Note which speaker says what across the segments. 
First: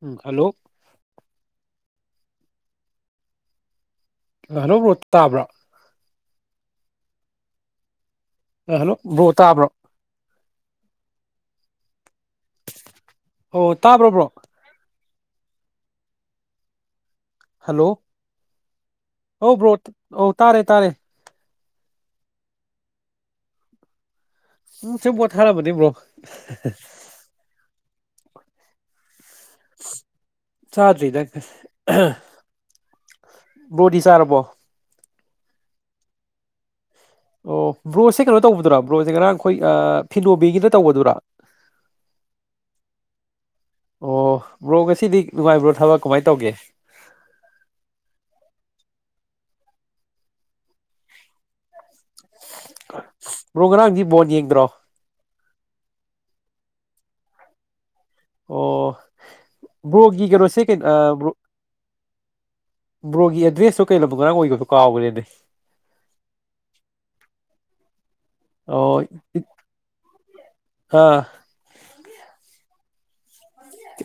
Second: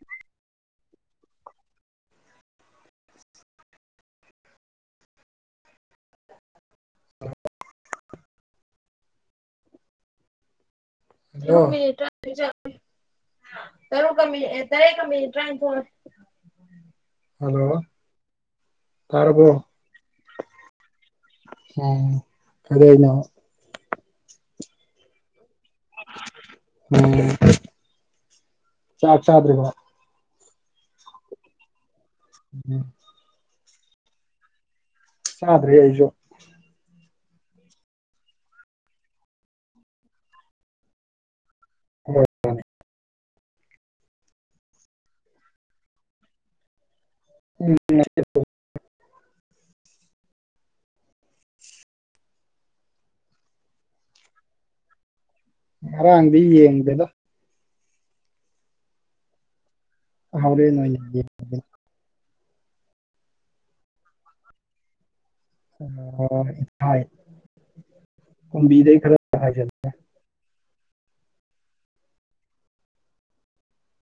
Speaker 1: ꯎ ꯍꯜꯂꯣ ꯑꯅꯕ꯭ꯔꯣꯠ ꯇꯥꯕ꯭ꯔꯥ ꯍꯜꯂꯣ ꯕ꯭ꯔꯣ ꯇꯥꯕ꯭ꯔꯣ
Speaker 2: ꯃꯤ
Speaker 1: ꯑꯣ
Speaker 2: ꯇꯔꯨ
Speaker 1: ꯇꯥꯕ꯭ꯔꯣ ꯕ꯭ꯔꯣ
Speaker 2: ꯀꯃꯤ ꯇꯔꯦ ꯭ꯔꯥꯏꯟꯁ ꯐ
Speaker 1: ꯍꯂꯣ ꯑꯣ ꯭ꯔꯣ ꯑꯣ ꯇꯥꯔꯦ ꯇꯥꯔꯦ
Speaker 2: ꯑ ꯀꯗ ꯀꯅ
Speaker 1: ꯎꯁꯕꯣꯠ ꯈꯔꯥ ꯑꯃꯅꯤꯅꯤ
Speaker 2: ꯎꯝ ꯆꯥꯛ ꯆꯥꯗ꯭ꯔꯔꯤꯒ
Speaker 1: ꯆꯇꯔꯤꯗ
Speaker 2: ꯎꯝ
Speaker 1: ꯕꯣꯗꯤꯤꯁꯥꯔꯔꯕꯣ
Speaker 2: ꯆꯥꯗ꯭ꯔꯔꯤ ꯑꯩꯁꯨ
Speaker 1: ꯑꯣ ꯕ꯭ꯔꯣꯁꯦ ꯀꯩꯅꯣ ꯇꯧꯕꯗꯨꯔ ꯕ꯭ꯔꯣꯖꯁꯦ ꯉꯔꯥꯡ ꯑꯩꯈꯣꯏ ꯐꯤꯅꯣꯕꯤꯒꯤꯅ ꯇꯧꯕꯗꯨꯔꯥ
Speaker 2: ꯍꯣꯏ
Speaker 1: ꯑꯣ ꯕ꯭ꯔꯣ ꯉꯁꯤꯗꯤ ꯅꯨꯡꯉꯥꯏꯕ꯭ꯔꯣ ꯊꯕꯛ ꯀꯃꯥꯏꯅ ꯇꯧꯒꯦ
Speaker 2: ꯎꯝ
Speaker 1: ꯭ꯔꯣꯒꯔꯥꯡꯖꯤ ꯣꯠ ꯌꯦꯡꯗ꯭ꯔꯣ
Speaker 2: ꯍꯔꯥꯡꯗꯗꯦꯗꯣ
Speaker 1: ꯑꯣ ꯕ꯭ꯔꯣꯒꯤ
Speaker 2: ꯍꯣꯔꯦꯟ ꯑꯣꯏꯅ
Speaker 1: ꯀꯩꯅꯣꯁꯦꯩꯅ ꯕ꯭ꯔꯣ ꯕ꯭ꯔꯣꯒꯤ ꯑꯦꯗ꯭ꯔꯦꯁꯇꯨ ꯀꯩ ꯂꯝꯕ ꯉꯔꯥꯡ ꯑꯣꯏꯒꯁꯨ ꯀꯥꯎꯈꯦꯅꯦ
Speaker 2: ꯑꯣꯕꯤꯗ
Speaker 1: ꯑꯣ
Speaker 2: ꯈꯔ
Speaker 1: ꯑꯥ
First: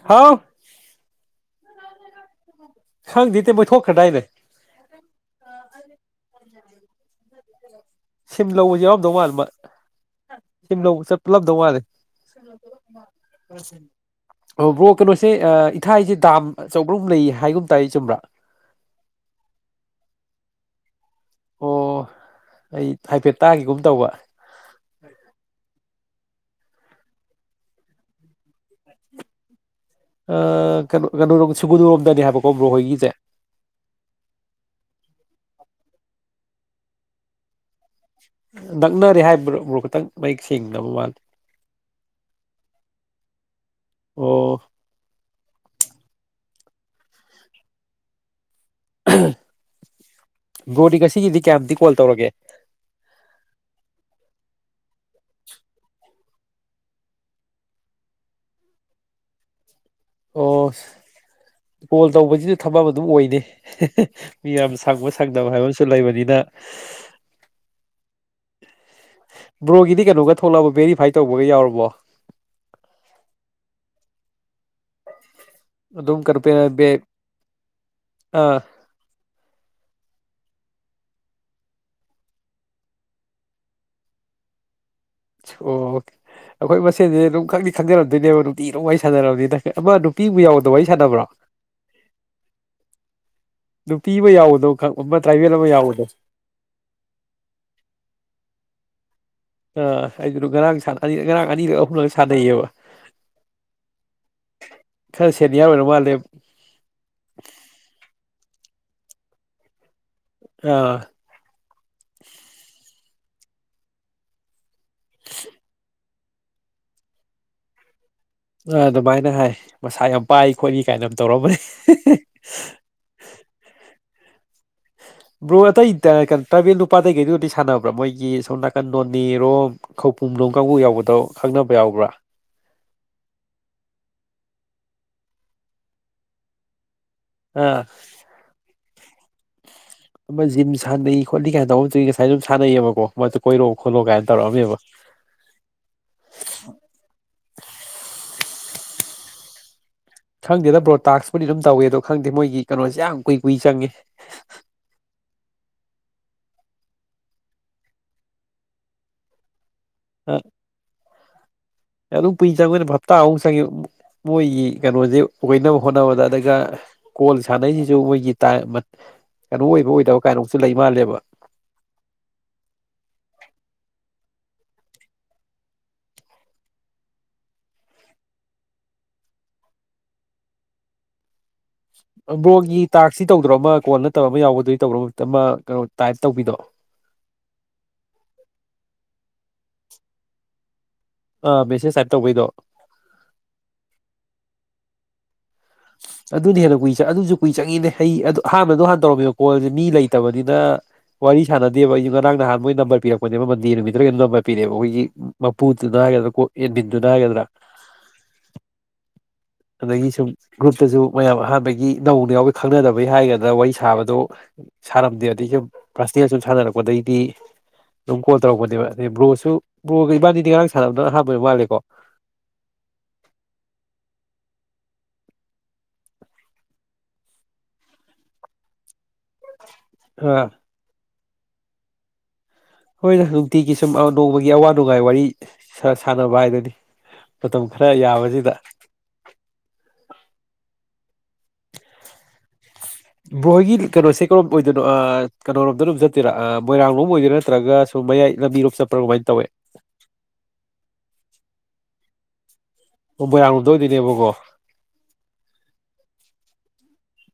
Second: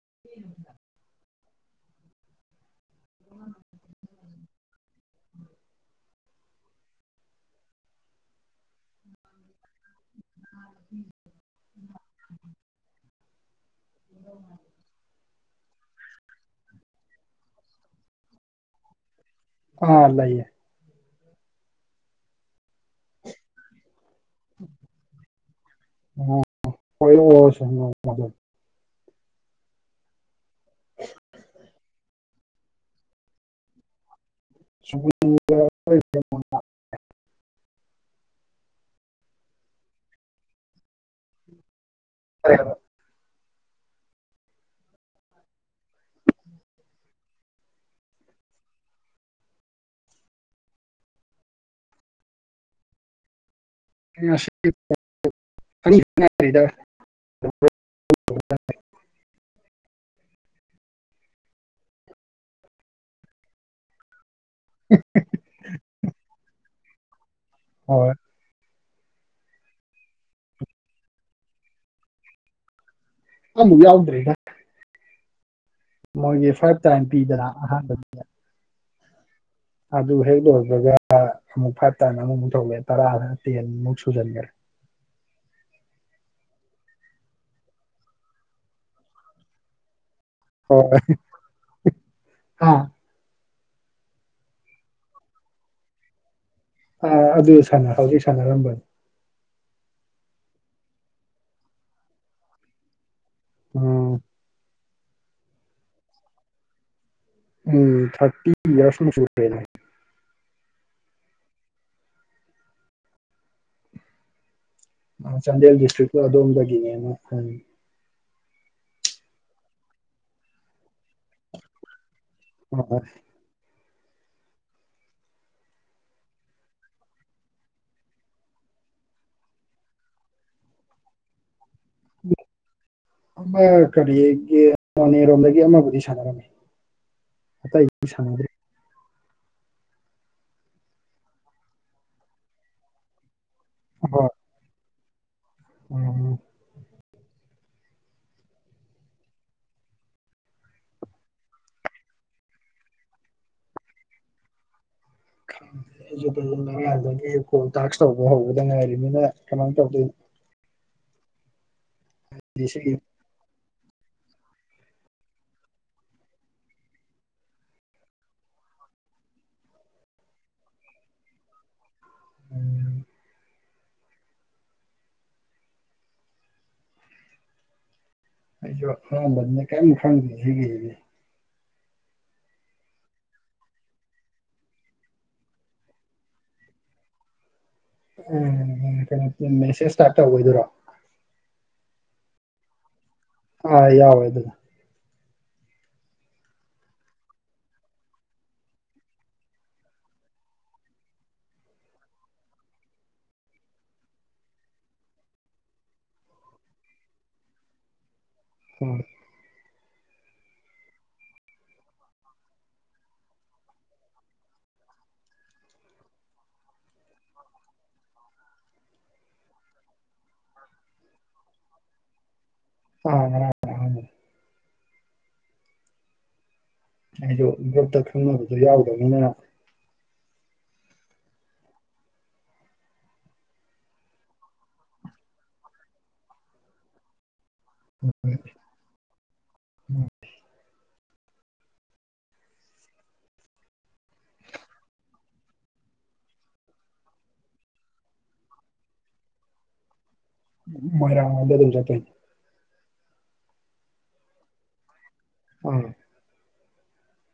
Speaker 1: ꯍꯥꯎ ꯍꯪꯗꯤ ꯊꯣꯛ ꯈꯗꯥꯏꯗ ꯁꯤꯝ ꯂꯧꯕꯁꯤ ꯌꯥꯎꯔꯝꯗꯧ ꯃꯥꯜ ꯃꯥ ꯁꯤ ꯂꯧꯕ ꯄꯨꯜꯂꯞꯗꯧ ꯋꯥꯂꯦ ꯐꯁ ꯑꯣꯕ꯭ꯔꯣ ꯀꯩꯅꯣꯁꯦ ꯏꯊꯥꯏꯁꯦ ꯗꯥꯝ ꯑꯆꯧꯕ꯭ꯔꯍꯨꯝ ꯂꯩ ꯍꯥꯏꯒꯨꯝ ꯇꯥꯔ ꯆꯨꯝꯕ꯭ꯔꯥ
Speaker 2: ꯑꯥ ꯂꯩꯏꯌꯦ
Speaker 1: ꯑꯣ ꯑꯩ ꯍꯥꯏꯐꯦꯠ ꯇꯥꯈꯤꯒꯨꯝ ꯇꯧꯕ
Speaker 2: [unintelligible] ꯑꯣ ꯑꯣ ꯍꯁꯅ ꯃꯗꯣ
Speaker 1: ꯀꯩꯅꯣ ꯀꯩꯅꯣꯣ ꯁꯤꯨꯒꯨꯅꯔꯣꯝꯗꯅꯤ ꯍꯥꯏꯕ ꯕꯣꯕ꯭ꯔꯣꯍꯣꯏꯒꯤꯁꯦ
Speaker 2: [unintelligible]
Speaker 1: ꯅꯛꯅꯔꯦ ꯍꯥꯏꯕ꯭ꯔ꯭ꯔꯣ ꯈꯤꯇꯪ ꯃꯌꯦꯛ ꯁꯦꯡꯅꯕ ꯃꯥꯜꯂꯤꯦ
Speaker 2: ꯍꯔꯦ
Speaker 1: ꯑꯣ ꯒꯣꯗꯤ ꯉꯁꯤꯒꯤꯗꯤ ꯀꯌꯥꯨꯇ ꯀꯣꯜ ꯇꯧꯔꯒꯦ
Speaker 2: [unintelligible]
Speaker 1: ꯑꯣ ꯀꯣꯜ ꯇꯧꯕꯁꯤꯁꯨ ꯊꯝꯝ ꯑꯗꯨꯝ ꯑꯣꯏꯅꯤ ꯃꯤ ꯌꯥꯝ ꯁꯪꯕ ꯁꯪꯗꯕ ꯍꯥꯏꯕ ꯑꯃꯁꯨ ꯂꯩꯕꯅꯤꯅ
Speaker 2: ꯍꯣꯏ
Speaker 1: ꯕ꯭ꯔꯣꯒꯤꯗꯤ ꯀꯩꯅꯣꯒ ꯊꯣꯛꯂꯛꯕ ꯕꯦꯔꯤꯐꯥꯏ ꯇꯧꯕꯒ ꯌꯥꯎꯔꯕꯣ
Speaker 2: ꯑꯃ ꯌꯥꯎꯗ꯭ꯔꯔꯤꯅ
Speaker 1: ꯑꯗꯨꯝ
Speaker 2: ꯃꯣꯏꯒꯤ
Speaker 1: ꯀꯩꯅꯣ
Speaker 2: ꯐꯥꯏꯚ ꯇꯥꯏꯝ ꯄꯤꯗꯅ ꯑꯍꯥꯟꯕꯗ
Speaker 1: ꯑꯥ
Speaker 2: ꯑꯗꯨ ꯍꯦꯛ ꯂꯣꯏꯕꯒ ꯑꯃꯨꯛ ꯐꯥꯏꯚ ꯇꯥꯅ ꯑꯃꯨꯛꯃꯨꯛ ꯊꯧꯂꯑꯦ ꯇꯔꯥꯗ ꯇꯦꯟꯃꯨꯛ ꯁꯨꯖꯟꯈꯔꯦ
Speaker 1: ꯑꯣ ꯑꯩꯈꯣꯏ ꯃꯁꯦꯟꯁꯦ ꯑꯗꯨꯝ ꯈꯪꯗꯤ ꯈꯪꯖꯔꯝꯗꯣꯏꯅꯦꯕ ꯅꯨꯡꯤ ꯑꯗꯨ ꯋꯥ ꯋꯥꯔꯤ ꯁꯥꯟꯅꯔꯝꯅꯤꯅ ꯑꯃ ꯄꯤꯕ ꯌꯥꯎꯗꯕ ꯋꯥꯔꯤ
Speaker 2: ꯍꯣꯏ
Speaker 1: ꯁꯥꯗꯕ꯭ꯔꯥ
Speaker 2: ꯑꯥ
Speaker 1: ꯅꯨꯄꯤ ꯑꯃ ꯌꯥꯎꯕꯗꯣ ꯈ ꯑꯃ ꯇ꯭ꯔꯥꯏꯕꯦꯜ ꯑꯃ ꯌꯥꯎꯕꯗꯣ
Speaker 2: ꯑꯥ ꯑꯗꯨ ꯁꯥꯟꯅ ꯍꯥꯎꯗꯤ ꯁꯥꯟꯅꯔꯝꯕꯅꯤ
Speaker 1: ꯑꯥ ꯑꯩꯗ ꯉꯔꯥꯡ ꯉꯔꯥꯡ ꯑꯅꯤꯔꯛ ꯑꯍꯨꯝꯂꯛ ꯁꯥꯟꯅꯩꯌꯦꯕ
Speaker 2: ꯑꯝ
Speaker 1: ꯈꯔ ꯁꯦꯠꯅꯤ ꯌꯥ ꯑꯣꯏꯅ ꯃꯥꯜꯂꯦ
Speaker 2: ꯏꯔꯁꯅ ꯁꯅ
Speaker 1: ꯑꯥ
Speaker 2: ꯆꯥꯟꯗꯦꯦꯜ ꯗꯤꯁꯇ꯭ꯔꯤꯛ ꯄꯨ ꯑꯗꯨꯝ ꯂꯗꯒꯤꯒꯦ ꯈꯏ
Speaker 1: ꯑꯗꯨꯃꯥꯏꯅ ꯍꯥꯏ ꯃꯁꯥ ꯌꯥꯝ ꯄꯥꯏ ꯈꯣꯠꯂꯤ ꯀꯥꯏꯅ ꯑꯃ ꯇꯧꯔꯝꯕꯅꯤ
Speaker 2: ꯍꯣꯏ
Speaker 1: ꯕ꯭ꯔꯣ ꯑꯇꯩ ꯇꯥꯕꯦꯜ ꯅꯨꯄꯥꯗꯩ ꯀꯩꯗꯨꯗꯤ ꯁꯥꯟꯅꯕ꯭ꯔꯥ ꯃꯣꯏꯒꯤ ꯁꯣꯝ ꯅꯥꯀꯟ ꯅꯣꯅꯤꯔꯣꯝ ꯈꯧ ꯄꯨꯝꯂꯣꯝ ꯀꯥꯡꯕꯨ ꯌꯥꯎꯕꯗꯣ ꯈꯪꯅꯕ ꯌꯥꯎꯕ꯭ꯔꯥ
Speaker 2: ꯀꯔꯤ ꯌꯦ ꯅꯅꯦꯔꯣꯝꯗꯒꯤ ꯑꯃꯕꯨꯗꯤ ꯁꯥꯟꯅꯔꯝꯃꯤ
Speaker 1: ꯑꯥ
Speaker 2: ꯑꯇꯩ ꯁꯒꯔꯤ
Speaker 1: ꯑꯃ ꯖꯤꯝ ꯁꯥꯟꯅꯩ ꯈꯣꯠꯂꯤ ꯀꯥꯏꯅ ꯇꯧꯕꯒꯤ ꯉꯁꯥꯏ ꯑꯗꯨꯝ ꯁꯥꯟꯅꯩꯑꯕꯀꯣ ꯀꯣꯏꯔꯛꯑꯣ ꯈꯣꯠꯂꯣ ꯀꯥꯏꯅ
Speaker 2: ꯍꯣꯏ
Speaker 1: ꯇꯧꯔꯛꯑꯝꯃꯦꯕ
Speaker 2: ꯎꯝ
Speaker 1: ꯈꯪꯗꯦꯗ ꯕ꯭ꯔꯣꯗꯇꯥꯛꯥꯁꯄꯨꯗꯤ ꯑꯗꯨꯝ ꯇꯧꯏꯦ ꯑꯗꯣ ꯈꯪꯗꯦ ꯃꯣꯏꯒꯤ ꯀꯩꯅꯣꯁꯦ ꯌꯥꯝ ꯀꯨꯏ ꯀꯨꯏ ꯆꯪꯉꯦ
Speaker 2: ꯈꯦ ꯑꯩ ꯑꯉꯥꯡꯗꯒꯤꯣꯜ ꯇꯥꯛꯁ ꯇꯧꯕ ꯍꯧꯕꯗ ꯉꯥꯏꯔꯤꯅꯤꯅ ꯀꯃ ꯀꯗꯤ
Speaker 1: ꯑꯦꯂ ꯄꯤꯖꯒ ꯐꯠꯇ ꯑ ꯁꯪꯒꯦ ꯃꯣꯏꯒꯤ ꯀꯩꯅꯣꯁꯦ ꯑꯣꯏꯅꯕ ꯍꯣꯠꯅꯕꯗ ꯑꯗꯨꯒ ꯀꯣꯜ ꯁꯥꯟꯅꯩꯁꯤꯁꯨ ꯃꯣꯏꯒꯤ ꯀꯩꯅꯣ ꯑꯣꯏꯕ ꯑꯣꯏꯗꯕ ꯀꯅꯣꯁꯨ ꯂꯩ ꯃꯥꯜꯂꯦꯕ
Speaker 2: ꯎꯝ ꯑꯩꯁꯨ ꯍꯥ ꯃꯅꯦ ꯀꯝ ꯈꯁꯤꯒ
Speaker 1: ꯕ꯭ꯔꯣꯒꯤ ꯇꯥꯛꯁꯁꯤ ꯇꯧꯗ꯭ꯔꯣ ꯑꯃ ꯀꯣꯟ ꯅꯠꯇꯕ ꯑꯃ ꯌꯥꯎꯕꯗꯨꯗꯤ ꯇꯧꯗꯣ ꯑꯃ ꯀꯩꯅꯣ ꯇꯥꯏꯞ ꯇꯧꯕꯤꯗꯣ
Speaker 2: ꯎꯝ ꯀꯩꯅꯣ ꯃꯦꯁꯦꯁ ꯏꯁꯇꯥꯔꯠ ꯇꯧꯣꯏꯗꯣꯏꯔꯣ
Speaker 1: ꯑꯥ ꯃꯦꯁꯦꯁ ꯇꯥꯏꯞ ꯇꯧꯕꯩꯗꯣ
Speaker 2: ꯑꯥ ꯌꯥꯎꯋꯦ ꯑꯗꯨꯗ
Speaker 1: ꯑꯗꯨꯅ ꯍꯦꯟꯅ ꯀꯨꯏ ꯑꯗꯨꯁꯨ ꯀꯨꯏ ꯆꯪꯉꯤꯅꯦ ꯑꯩ ꯑꯗꯨ ꯍꯥꯟꯅꯗꯣ ꯍꯥꯟꯅ ꯇꯧꯔꯝꯃꯤꯕ ꯀꯣꯜꯁꯦ ꯃꯤ ꯂꯩꯇꯕꯅꯤꯅ ꯋꯥꯔꯤ ꯁꯥꯟꯅꯗꯦꯕ ꯑꯩ ꯉꯔꯥꯡ ꯅꯍꯥꯟ ꯃꯣꯏ ꯅꯝꯕꯔ ꯄꯤꯔꯛꯄꯅꯦꯕ ꯃꯟꯗꯦ ꯅꯨꯃꯤꯠꯇ꯭ꯔꯒꯩꯅꯣ ꯅꯝꯕꯔ ꯄꯤꯔꯦꯕ ꯑꯩꯈꯣꯏꯒꯤ ꯃꯄꯨꯗꯨꯅ ꯍꯥꯏꯒꯗ꯭ꯔꯥ ꯀꯣ ꯌꯦꯟꯕꯤꯟꯗꯨꯅ ꯍꯥꯏꯒꯗ꯭ꯔꯥ
Speaker 2: ꯎꯝ
Speaker 1: ꯑꯗꯒꯤ ꯁꯨꯝ ꯒ꯭ꯔꯨꯞꯇꯁꯨ ꯃꯌꯥꯝ ꯑꯍꯥꯟꯕꯒꯤ ꯅꯧꯅ ꯌꯥꯎꯕ ꯈꯪꯅꯗꯕꯩ ꯍꯥꯏꯒꯗꯅ ꯋꯥꯔꯤ ꯁꯥꯕꯗꯣ ꯁꯥꯔꯝꯗꯦ ꯑꯗꯗꯒꯤ ꯁꯨꯝ ꯐꯥꯔꯁ ꯗꯌꯥ ꯁꯨꯝ ꯁꯥꯟꯅꯔꯛꯄꯗꯩꯗꯤ ꯑꯗꯨꯝ ꯀꯣꯜ ꯇꯧꯔꯛꯄꯅꯦꯕ ꯑꯗꯩ ꯕ꯭ꯔꯣꯁꯨ ꯕ꯭ꯔꯣꯒ ꯏꯕꯥꯅꯤꯗꯤ ꯉꯔꯥꯡ ꯁꯥꯟꯅꯕꯗꯅ ꯑꯍꯥꯟꯕ ꯃꯥꯜꯂꯦꯀꯣ
Speaker 2: ꯑ ꯑꯗꯨ ꯑꯩꯁꯨ ꯌꯣꯇ ꯈꯪꯅꯕꯗꯣ ꯌꯥꯎꯗꯕ ꯏꯩꯅ
Speaker 1: ꯑ ꯍꯣꯏ ꯅ ꯅꯨꯡꯇꯤꯒꯤ ꯁꯨꯝ ꯅꯣꯡꯃꯒꯤ ꯑꯋꯥ ꯅꯨꯡꯉꯥꯏ ꯋꯥꯔꯤ ꯁꯥꯟꯅꯕ ꯍꯥꯏꯗꯨꯅꯤ ꯃꯇꯝ ꯈꯔ ꯌꯥꯕꯁꯤꯗ ꯃꯣꯏꯒꯤ ꯀꯩꯅꯣꯁꯦ ꯀꯔꯣꯝ ꯑꯣꯏꯗꯣꯏꯅꯣ ꯀꯩꯅꯣꯔꯣꯝꯗ ꯑꯗꯨꯣꯝ ꯆꯠꯇꯣꯏꯔꯥ ꯃꯣꯏꯔꯥꯡꯂꯣꯝ ꯑꯣꯏꯗꯣꯏꯔꯥ ꯅꯠꯇ꯭ꯔꯒ ꯁꯨꯝ ꯃꯌꯥꯏ ꯂꯝꯕꯤꯔꯣꯝ ꯆꯠꯄ꯭ꯔꯥ ꯀꯃꯥꯏꯅ ꯇꯧꯋꯦ
Speaker 2: ꯃꯣꯏꯔꯃꯗ ꯇ ꯆ ꯊ
Speaker 1: ꯑꯣꯕꯔꯥꯡꯗꯣꯏꯗꯨꯣꯏꯅꯦꯕꯀꯣ
Speaker 2: ꯎꯝ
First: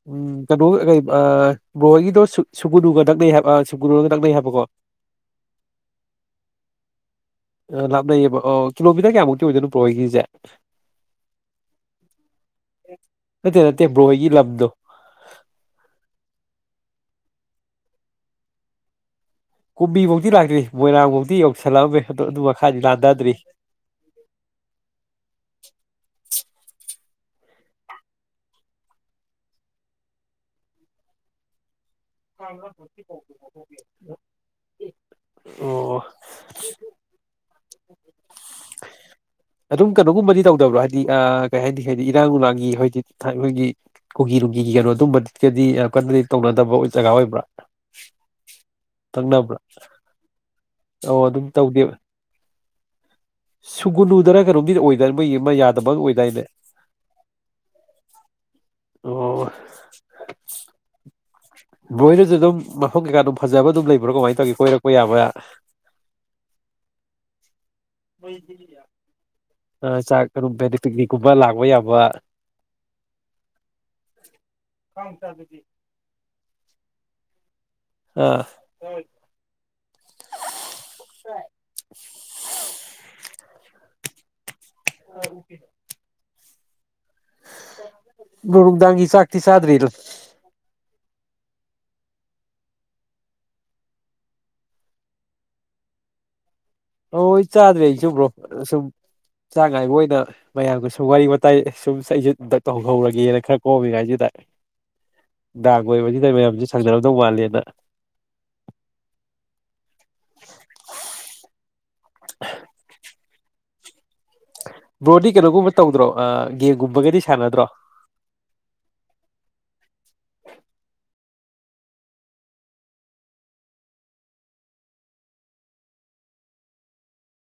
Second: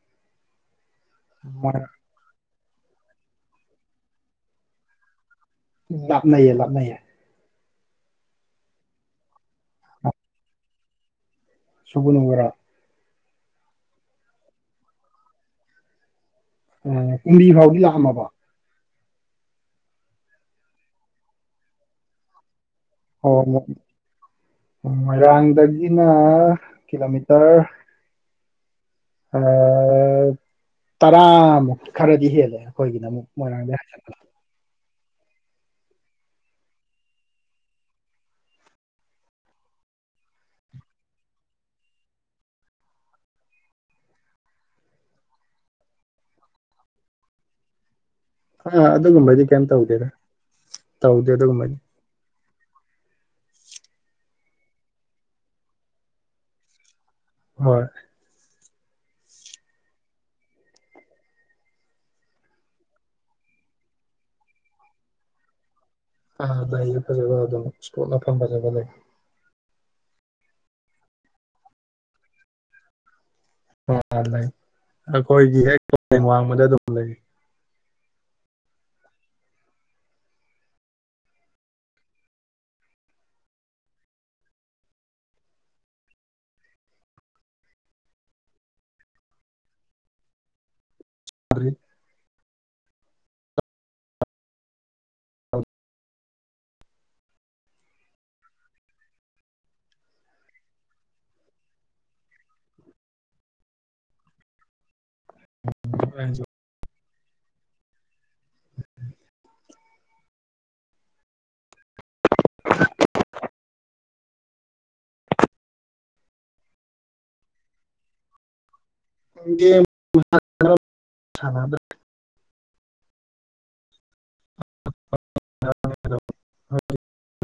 Speaker 1: ꯎꯝ ꯀꯕꯨ ꯀ ꯑ
Speaker 2: ꯃꯣꯏꯔꯥꯡ
Speaker 1: ꯕꯣꯏꯒꯤꯗꯣ ꯁꯨꯒꯨꯅꯨꯒ ꯇꯛꯅꯩ ꯍꯥꯏꯕ ꯁꯨꯒꯨꯅꯨꯒ ꯅꯛꯅꯩ ꯍꯥꯏꯕꯀꯣ
Speaker 2: ꯂꯞꯅꯌꯦ ꯂꯥꯞꯅꯌꯦ
Speaker 1: ꯑ ꯂꯥꯞꯅꯩꯌꯦꯕ ꯑꯣ ꯀꯤꯂꯣꯃꯤꯇꯔ ꯀꯌꯥꯃꯨꯛꯇꯤ ꯑꯣꯏꯗꯣꯏꯅꯣ ꯕ꯭ꯔꯣ ꯍꯣꯏꯈꯤꯁꯦ
Speaker 2: ꯁꯨꯒꯥ ꯅ ꯒꯔꯣ
Speaker 1: ꯅꯠꯇꯦ ꯅꯠꯇꯦ ꯕ꯭ꯔꯣ ꯍꯣꯏꯒꯤ ꯂꯝꯗꯣ
Speaker 2: ꯀꯨꯝꯕꯤ ꯐꯥꯎꯒꯤ ꯌꯧꯔꯝꯃꯕꯔꯥ
Speaker 1: ꯀꯨꯝꯕꯤ ꯐꯧꯗꯤ ꯂꯥꯛꯇ꯭ꯔꯤ ꯃꯣꯏꯔꯥꯡꯐꯧꯗꯤ ꯌꯧꯁꯜꯂꯛ ꯑꯃꯦ
Speaker 2: ꯑꯣ ꯃꯣꯏꯔꯥꯡꯗꯒꯤꯅ ꯀꯤꯂꯣꯃꯤꯇꯔ ꯇ꯭ꯔ ꯑꯥ ꯇꯔꯥ ꯃꯨꯛ ꯈꯪꯗꯦꯌꯦ ꯑꯩꯈꯣꯏꯒꯤꯅ ꯑꯃꯨꯛ ꯃꯣꯏꯔꯥꯡꯗꯩ ꯍꯥꯏꯊꯕ
Speaker 1: ꯑꯣ ꯑꯗꯨꯝ ꯀꯩꯅꯣꯒꯨꯝꯕꯗꯤ ꯇꯧꯗꯕ꯭ꯔꯣ ꯍꯥꯏꯗꯤ ꯀꯩ ꯍꯥꯏꯅꯤ ꯍꯥꯏꯗꯤ ꯏꯔꯥꯡ ꯅꯨꯡꯂꯥꯡꯒꯤ ꯍꯥꯏꯗꯤ ꯑꯩꯈꯣꯏꯒꯤ ꯀꯨꯀꯤ ꯅꯨꯡꯒꯤꯒꯤ ꯀꯩꯅꯣ ꯑꯗꯨꯝꯕꯒꯗꯤ ꯌꯥꯝ ꯀꯟꯅꯗꯤ ꯇꯧꯅꯗꯕ ꯖꯒꯥ ꯑꯣꯏꯕ꯭ꯔꯥ
Speaker 2: ꯑꯥ ꯑꯗꯨꯒꯨꯝꯕꯗꯤ
Speaker 1: ꯇꯛꯅꯕ꯭ꯔꯥ
Speaker 2: ꯀꯩꯝ ꯇꯧꯗꯦꯗ
Speaker 1: ꯑꯣ
Speaker 2: ꯇꯧꯗꯦ ꯑꯗꯨꯒꯨꯝꯕꯗꯤ
Speaker 1: ꯁꯨꯒꯨꯅꯨꯗꯅ ꯀꯩꯅꯣꯝꯅꯤ ꯑꯣꯏꯗ ꯃꯩ ꯑꯃ ꯌꯥꯗꯕ ꯑꯣꯏꯗꯥꯏꯅꯦ
Speaker 2: ꯍꯣꯏ
Speaker 1: ꯑꯣ ꯃꯣꯏꯅꯁꯨ ꯑꯗꯨꯝ ꯃꯐꯝ ꯀꯩꯀꯥ ꯑꯗꯨꯝ ꯐꯖꯕ ꯑꯗꯨꯝ ꯂꯩꯕ꯭ꯔꯣ ꯀꯃꯥꯏꯅ ꯇꯧꯒꯦ ꯀꯣꯏꯔꯛꯄ ꯌꯥꯕ
Speaker 2: ꯑꯥꯏ ꯗꯦꯏ ꯐꯖꯕ ꯑꯗꯨꯝ ꯑꯁꫭꯝꯗꯥ ꯃꯐꯝ ꯐꯥꯖꯕ ꯑꯃꯥ ꯂꯩ
Speaker 1: ꯆꯥꯛ ꯄꯤꯛꯅꯤꯛꯀꯨꯝꯕ ꯂꯥꯛꯄ ꯌꯥꯕ
Speaker 2: ꯑ ꯂꯩ ꯑꯩꯈꯣꯏꯒꯤ ꯍꯦꯛ ꯋꯥꯡꯕꯗ ꯑꯗꯨꯝ ꯂꯩ
Speaker 1: ꯑꯥ [unintelligible] ꯑ ꯑꯣꯀꯦ ꯕ꯭ꯔꯣ ꯅꯨꯡꯗꯥꯡꯒꯤ ꯆꯥꯛꯇꯤ ꯆꯥꯗꯔꯤ ꯗꯨ
Speaker 2: [unintelligible] [unintelligible]
Speaker 1: ꯍꯣꯏ ꯆꯥꯗ꯭ꯔꯦ ꯑꯩꯁꯨꯕ꯭ꯔꯣ ꯁꯨꯝ ꯆꯥꯛ ꯉꯥꯏꯕ ꯑꯣꯏꯅ ꯃꯌꯥꯝꯒ ꯁꯨꯝ ꯋꯥꯔꯤ ꯋꯥꯇꯥꯏ ꯁꯨꯝ ꯑꯩꯁꯨ ꯗ ꯇꯧꯍꯧꯔꯒꯦꯅ ꯈꯔ ꯀꯣꯝꯃꯤꯉꯥꯏꯁꯤꯗ ꯗꯥꯛ ꯑꯣꯏꯕꯁꯤꯗ ꯃꯌꯥꯝꯁꯤ ꯁꯪꯅ [unintelligible] ꯋꯥꯂꯦꯅ [unintelligible] ꯕ꯭ꯔꯣꯗꯤ ꯀꯩꯅꯣꯒꯨꯝꯕ ꯇꯧꯗ꯭ꯔꯣ ꯑ ꯒꯦꯝ ꯒꯨꯝꯕꯒꯗꯤ ꯁꯥꯟꯅꯗ꯭ꯔꯣ
Speaker 2: ꯒꯦꯝ [unintelligible] ꯁꯥꯟꯅꯗ [unintelligible]